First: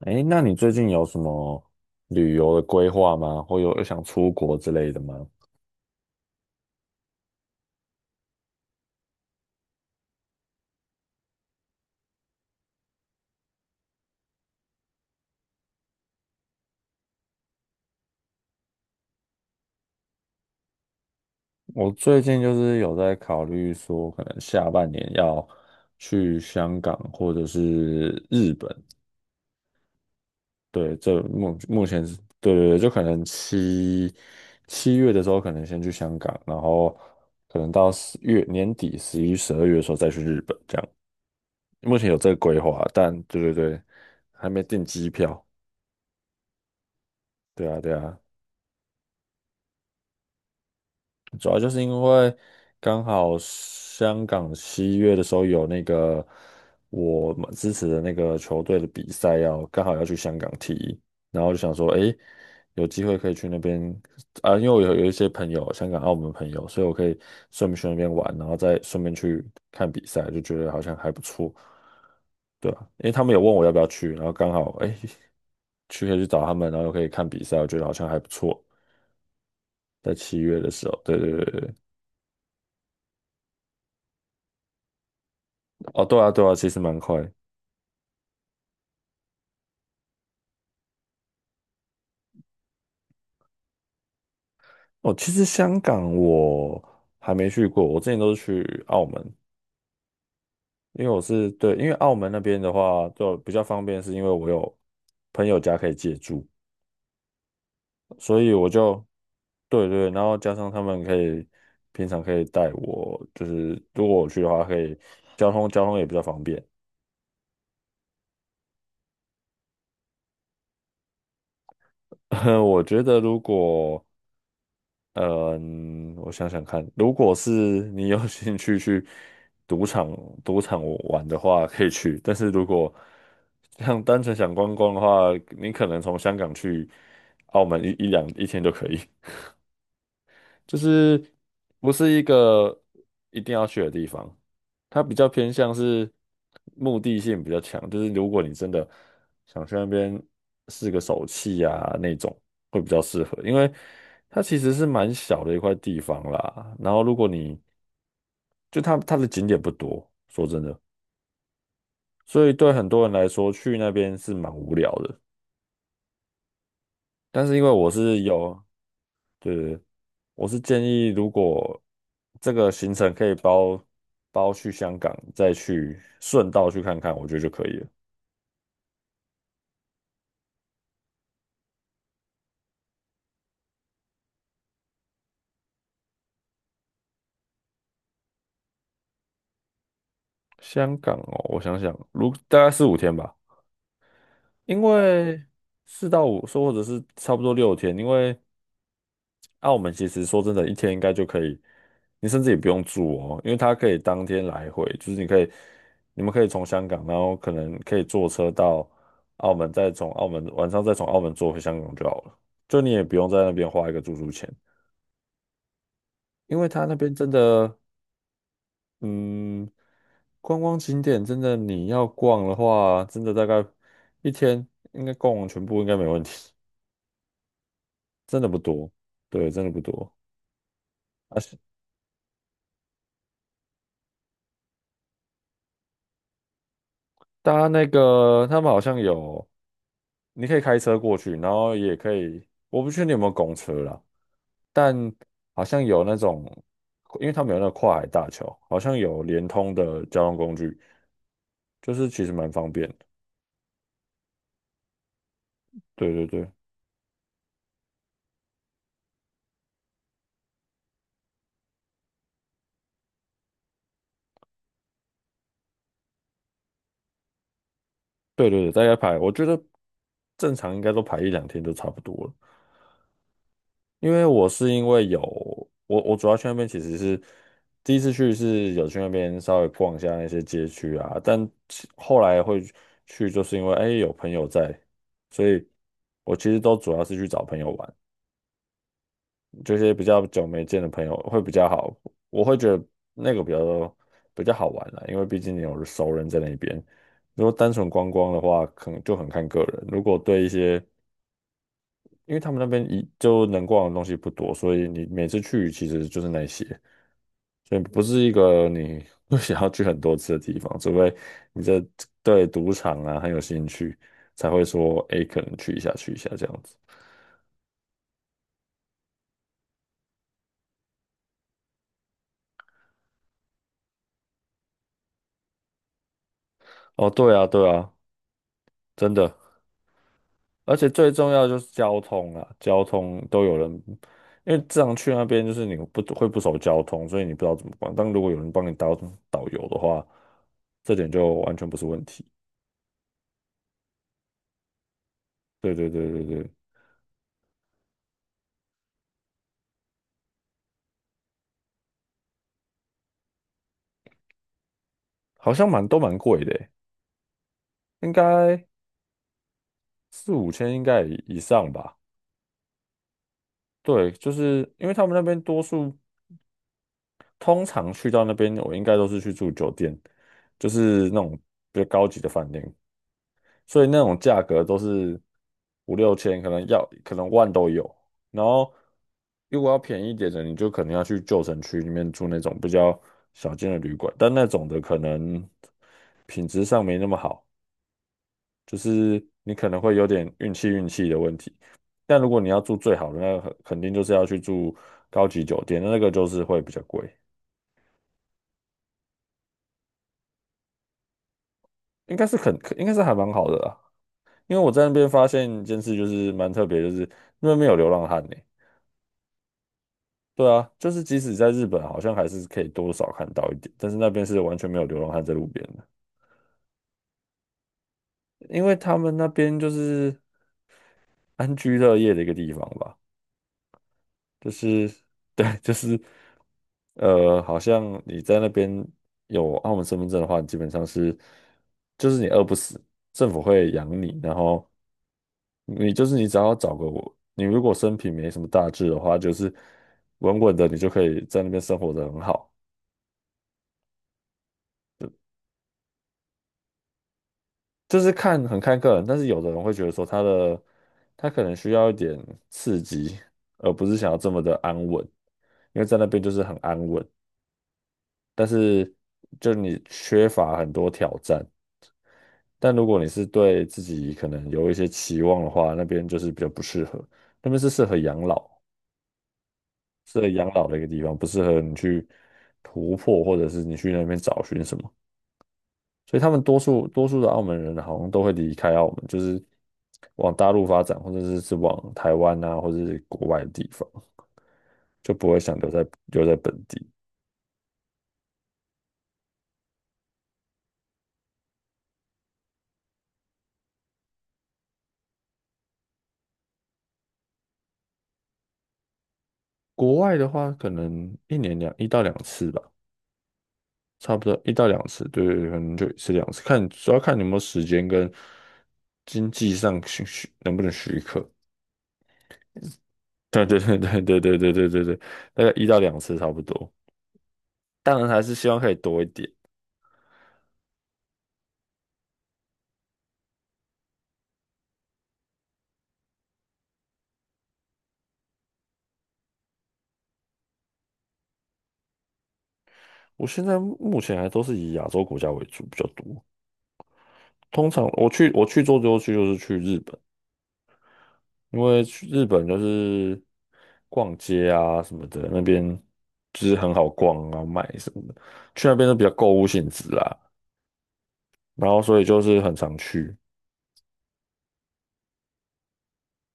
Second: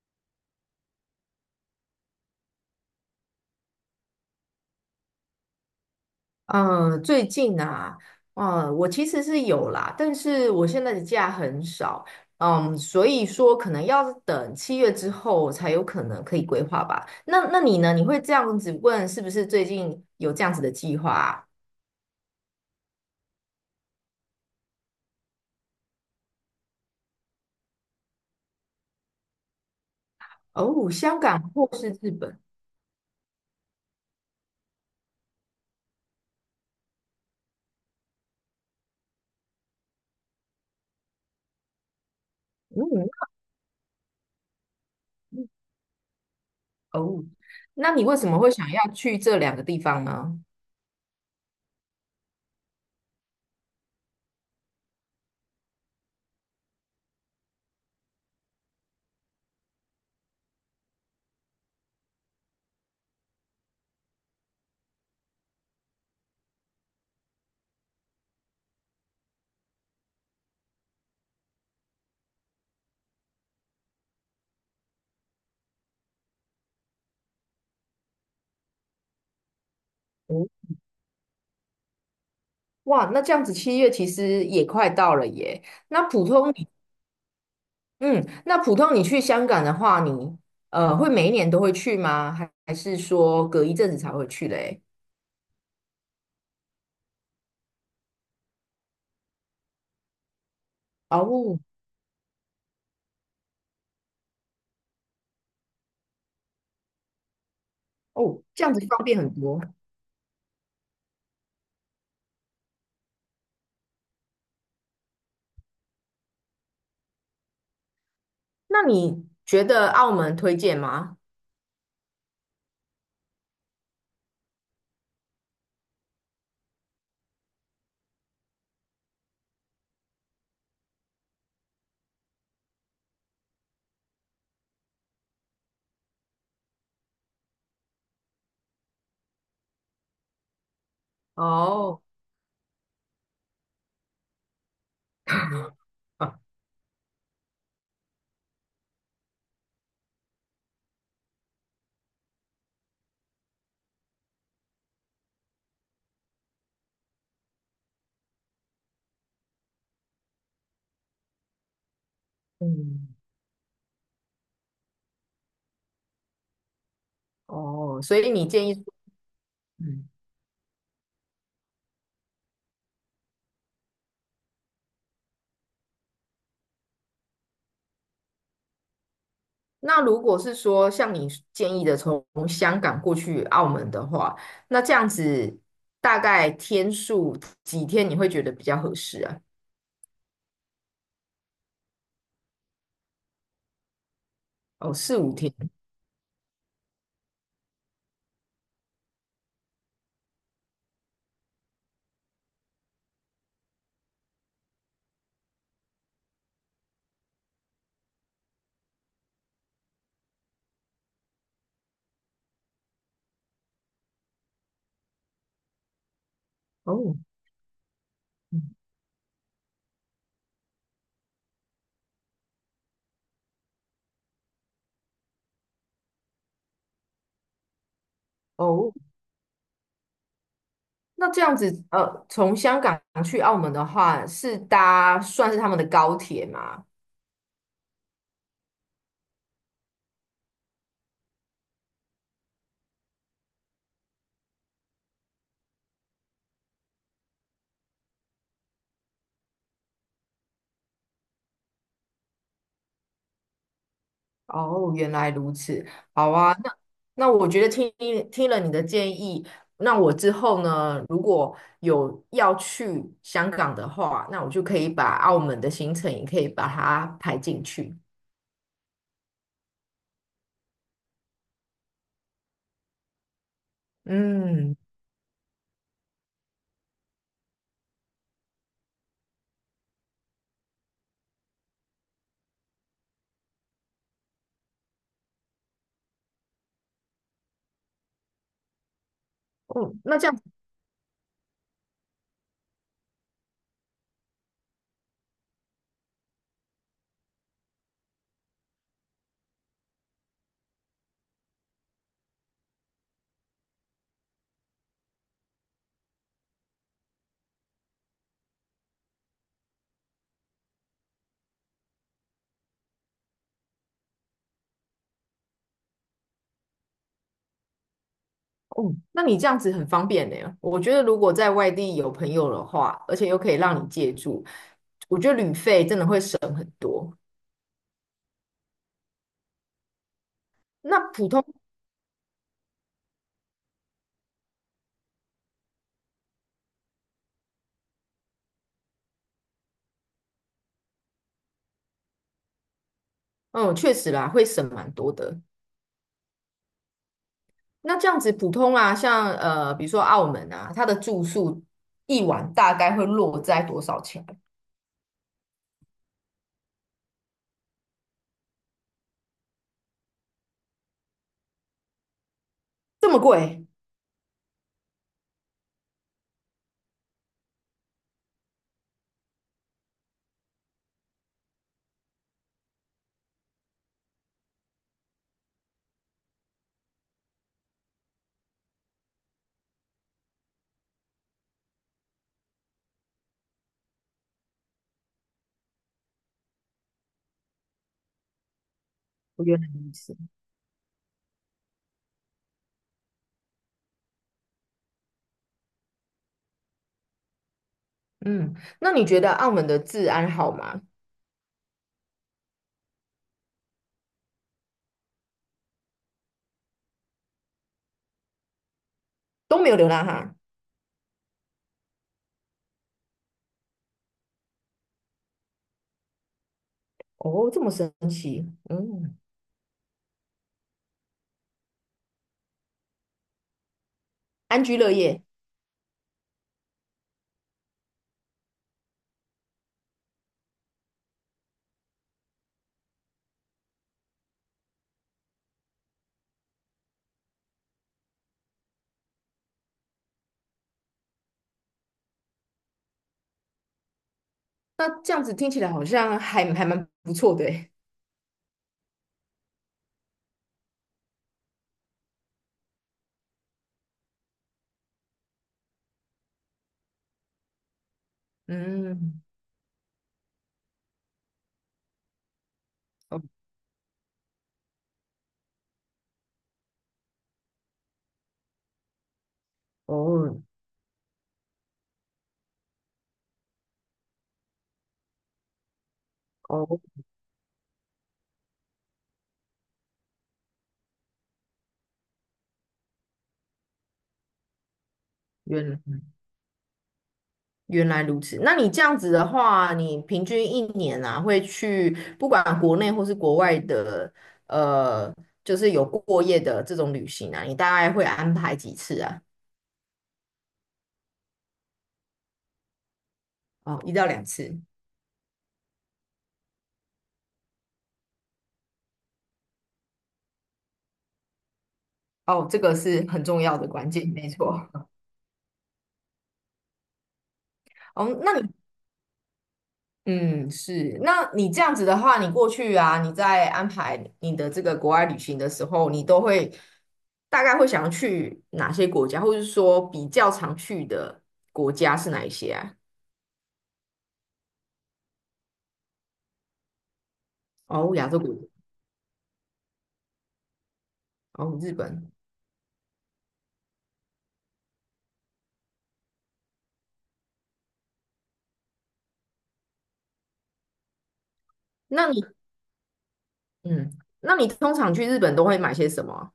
哎，那你最近有什么旅游的规划吗？或有想出国之类的吗？嗯，最近啊，我其实是有啦，但是我现在的假很少，所以说可能要等七月之后才有可能可以规划吧。那你呢？你会这样子问，是不是最近有这样子的计划啊？我最近就是有在考虑说，可能下半年要去香港或者是日本。哦，对，香这港目或目是前日是，本？对对对，就可能七月的时候，可能先去香港，然后可能到十月年底十一、十二月的时候再去日本，这样。目前有这个规划，嗯，但对对对，还没订机票。哦，对啊，对那你为啊。什么会想要去这两个地方呢？主要就是因为刚好香港七月的时候有那个我们支持的那个球队的比赛要刚好要去香港踢，然后就想说，诶，有机会可以去那边啊，因为我有一些朋友，香港、澳门朋友，所以我可以顺便去那边玩，然后再顺便去看比赛，就觉得好像还不错，对啊，因为他们有问我要不要去，然后刚好诶，去可以去找他们，然后又可以看比赛，我觉得好像还不错，在七哦，月的时候，对对对对。对哇，那这样子七月其实也快到了耶。那哦，对普啊，对通啊，其实蛮快。嗯，那普通你去香港的话，你会每一年都会去吗？还是说隔一阵子才会去嘞？哦，其实香港我还没去过，我之前都是去澳门，因为我是哦对，因为澳门那边的话就比较方便，是因为我有朋友家可以借住，所哦，以这我样子方就便很多。对对，然后加上他们可以平常可以带我，就是如果我去的话，可以交通也比较方便。那你觉得澳门推荐吗？我觉得如果嗯，我想想看，如果是你有 兴趣去赌场赌场玩的话，可以去。但是如果像单纯想观光的话，你可能从香港去澳门一天就可以。就是不哦，是一个一定要去的地方，它比较偏向是啊，目的性比较强，就是如果你真的想去那边试个手气啊那种，会比较适合，因为它其实是蛮小的一块地方啦。然后如果你就它的景点不多，说真的，所以对很多嗯，人来说去那边是蛮无聊的。但是因为我哦，所是以你有。建议说对对对，嗯，我是建议，如果这个行程可以包去香港，再去顺道去看看，我觉得就可以了。那如果是说像你建议的从香港过去澳门的话，那这样子大概天数几天你会觉得比较合适啊？香港哦，我想想，如大概四五天吧，因哦，四五为天。四到五，说或者是差不多六天，因为那我们其实说真的，一天应该就可以，你甚至也不用住哦，因为它可以当天来回，就是你可以，你们可以从香港，然后可能可以坐车到澳门，晚上再从澳门坐回香港就好了，就你也不用在那边花一个住宿钱，因为它那边哦，真的，嗯嗯，观光景点真的你要逛的话，真的大概一天应该逛完全部应该没问题，真的不多，哦，对，真的不多。那啊，这样是，子，从香港去澳门的话，是搭算是他们的高铁吗？大家那个他们好像有。你可以开车过去，然后也可以，我不确定有没有公车啦，但好像有那种，因为他们有那个跨海大桥，好像有联通的交通工具，就是其实蛮方便的。哦，原来如此。对对好对啊，那我觉得听了你的建议，那我之后呢，如果有要去香港的话，那我就可以把澳门的行程也可以把它排进去。对对对，大概排，我觉得正常应该都排一两天就差不多了。因为我是嗯，因为有我主要去那边其实是第一次去是有去那边稍微逛一下那些街区啊，但其后来会去就是因为哎有朋友在，所以我其实都主要是去找朋友玩，这些哦，比那较这样，久没见的朋友会比较好，我会觉得那个比较好玩啦，因为毕竟你有熟人在那边。如果单纯观光的话，可能就很看个人。如果对一些因为他们那边一就能逛的东西不多，所以你每次去其实就是那些，所以不是一个你会想要去很多次的地方，除非你这对赌场啊很有兴趣，才会说诶可能去一下去一下这样子。哦，那你这样子很方便呢。我觉得如果在外地有朋友的话，而且又可以让你借住，我觉得旅费真的会省很哦，多。对啊，对啊，真的，而且那最普重要通，的就是交通啊，交通都有人，因为这样去那边就是你不会不熟交通，所以你不知道怎么逛。但如果有人帮你导游的话，这点就完全不是问题。嗯，确实啦，会省蛮多的。对对对对对。那这样子普通啊，像比如说澳门啊，它的住宿一晚大概会落在多少钱？好像蛮贵的欸应该四五千应该以上吧。这么贵？对，就是因为他们那边多数通常去到那边，我应该都是去住酒店，就是那种比较高级的饭店，所以那种价格都是五六千，可能万都有。然后如果要便宜一点的，你就可能要去旧城区里面住那种比较小间的旅馆，但那种的可能品质上没那么好。就是我你原来可能如会有此。点运气的问题。但如果你要住最好的，那肯定就是要去住高级酒店，那个就是会比较贵，嗯，那你觉得澳门的治安好吗？应该是还蛮好的啦。因为我在那边发现一件事，就是蛮特别，就是那边没有流浪汉呢、都没有流浪汉？对啊，就是即使在日本，好像还是可以多少看到一点，但是那边是完全没有流浪汉在路边的，哦，这么神奇。因为他们嗯，那边就是安居乐业的一个地方吧。就安居是乐业。对，就是好像你在那边有澳门身份证的话，基本上是就是你饿不死，政府会养你，然后你就是你只要找个我，你如果身平没什么大志的话，就是稳稳的，你就可以在那边生活的很好。那这样子听起来好像还蛮不错的诶就是看很看个人，但是有的人会觉得说他的他可能需要一点刺激，而不是想要这么的安稳，因为在那边就是很安稳。但是嗯，就你缺乏很多挑战。但如果你哦是对自己可能有一些期望的话，那边就是比较不适合，那边是适合养老，适合哦，养老的一个地方，不适合你去突破，或者是你去那边找寻什么。所以他们多哦，数多数的澳门人好像都会离开澳门，就是往大陆发展，或者是往台湾啊，或者是国外的地方，就不会想留原在来。留在本地。原来如此，那你这样子的话，你平均一年啊，会去不管国内或是国外的，呃，就是有过夜的这种旅行啊，你大概会安排几次啊？国外的话，可能一年一到两次吧。哦，一到差不两多一次。到两次，对对对，可能就一次两次，看主要看你有没有时间跟经济上能不能许可。哦，这个是很重对对要的对关对键，对对没对错。对对对大概一到两次差不多。当然哦，还那是希你，望可以多一点。嗯，是，那你这样子的话，你过去啊，你在安排你的这个国外旅行的时候，你都会大概会想要去哪些国家，或者是说比较常去的国家是哪一些啊？我现在目前还都是以亚洲国家为主比较多。通常哦，亚我洲去我古去做最后去就是去日本，哦，因日为去本。日本就是逛街啊什么的，那边就是很好逛啊，买什么的，去那边都比较购物性质啊。然后所以那就你是很常去，嗯，那你通常去日本都会买些什么啊？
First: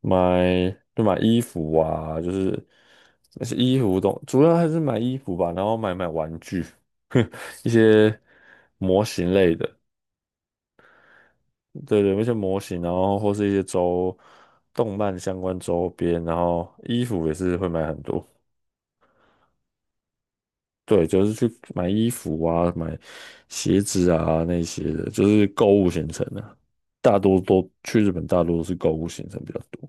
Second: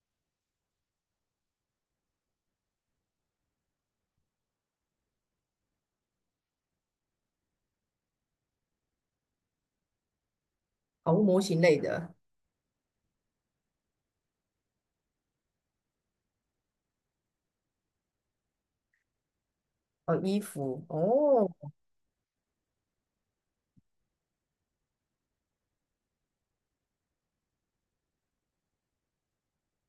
买就买衣服啊，就是那些衣服东，主要还是买衣服吧，然后买玩具，一些模型类的，哦，模型类对的，对，一些模型，然后或是一些动漫相关周边，然后衣服也是会买很多，哦，衣服，对，就是去哦买衣服啊，买鞋子啊那些的，就是购物行程啊，大多都去日本，大多都是购物行程比较多。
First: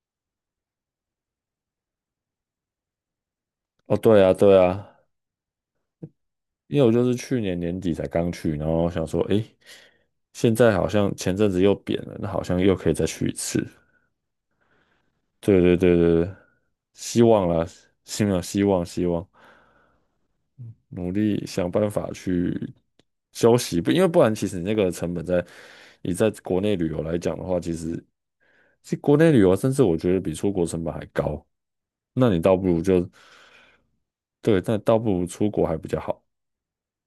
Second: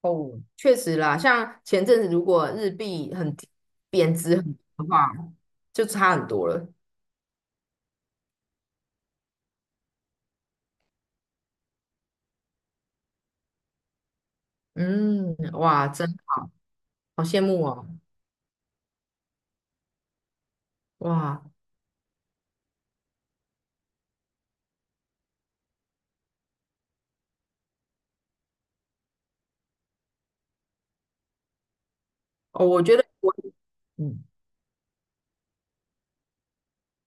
哦，确实啦，像前阵子如果日币很低哦，贬对啊，值很对多的啊，话，就差很多了。因为我就是去年年底才刚去，然后想说，诶，现在好像前阵子又贬了，那好像又可以再去一次。嗯，对对哇，对真对对，希好羡望慕啦，哦，希望希望希望，努哇力想办法去休息，不因为不然，其实你那个成本你在国内旅游来讲的话，其实国内旅游甚至我觉得比出国成本还高，那你倒不哦，如我觉得就我嗯对，但倒不如出国还比较好。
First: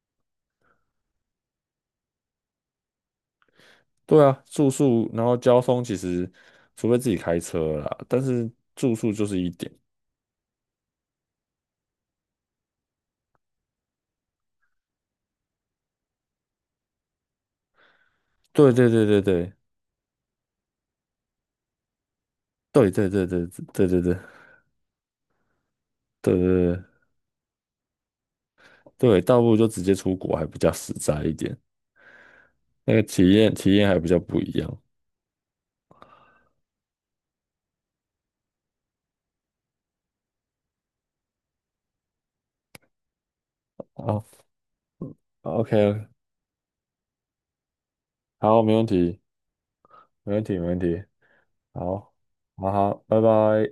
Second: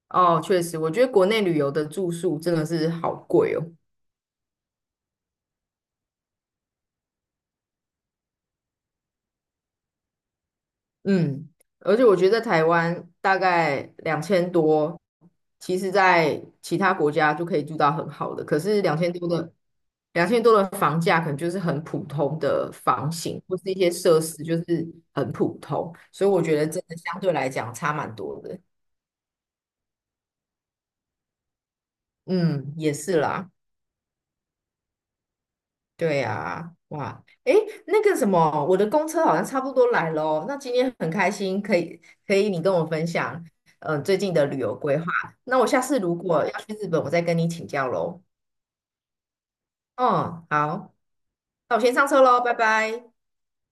哦，确实，我觉得国内旅游的住宿真的是好贵哦。对啊，住宿，然后交通其实，除非自己开车啦，但是住宿就是一点。嗯，而且我觉得在台湾大概两千多，其实在其他国家就可以住到很好的，可对是对两对千对多的对两千多的房价可能就是很普通的对对房对型，对或是一对些对对设施就是很普通，所以对我觉得真对的相对来讲差蛮多的。对，倒不如就直接出国还比较实在一点，嗯，那也个是体啦。验体验还比较不一样。对呀，哇，诶，那个什么，我的公车好像差不多来了哦那今天很开心，可以你跟我分享，最近好的旅游规划。那我下次，OK，如果要去日本，我再跟你请教喽。好，没问题，没问嗯，题，没问好，题，那我先上好，车喽，拜好好，拜。拜拜。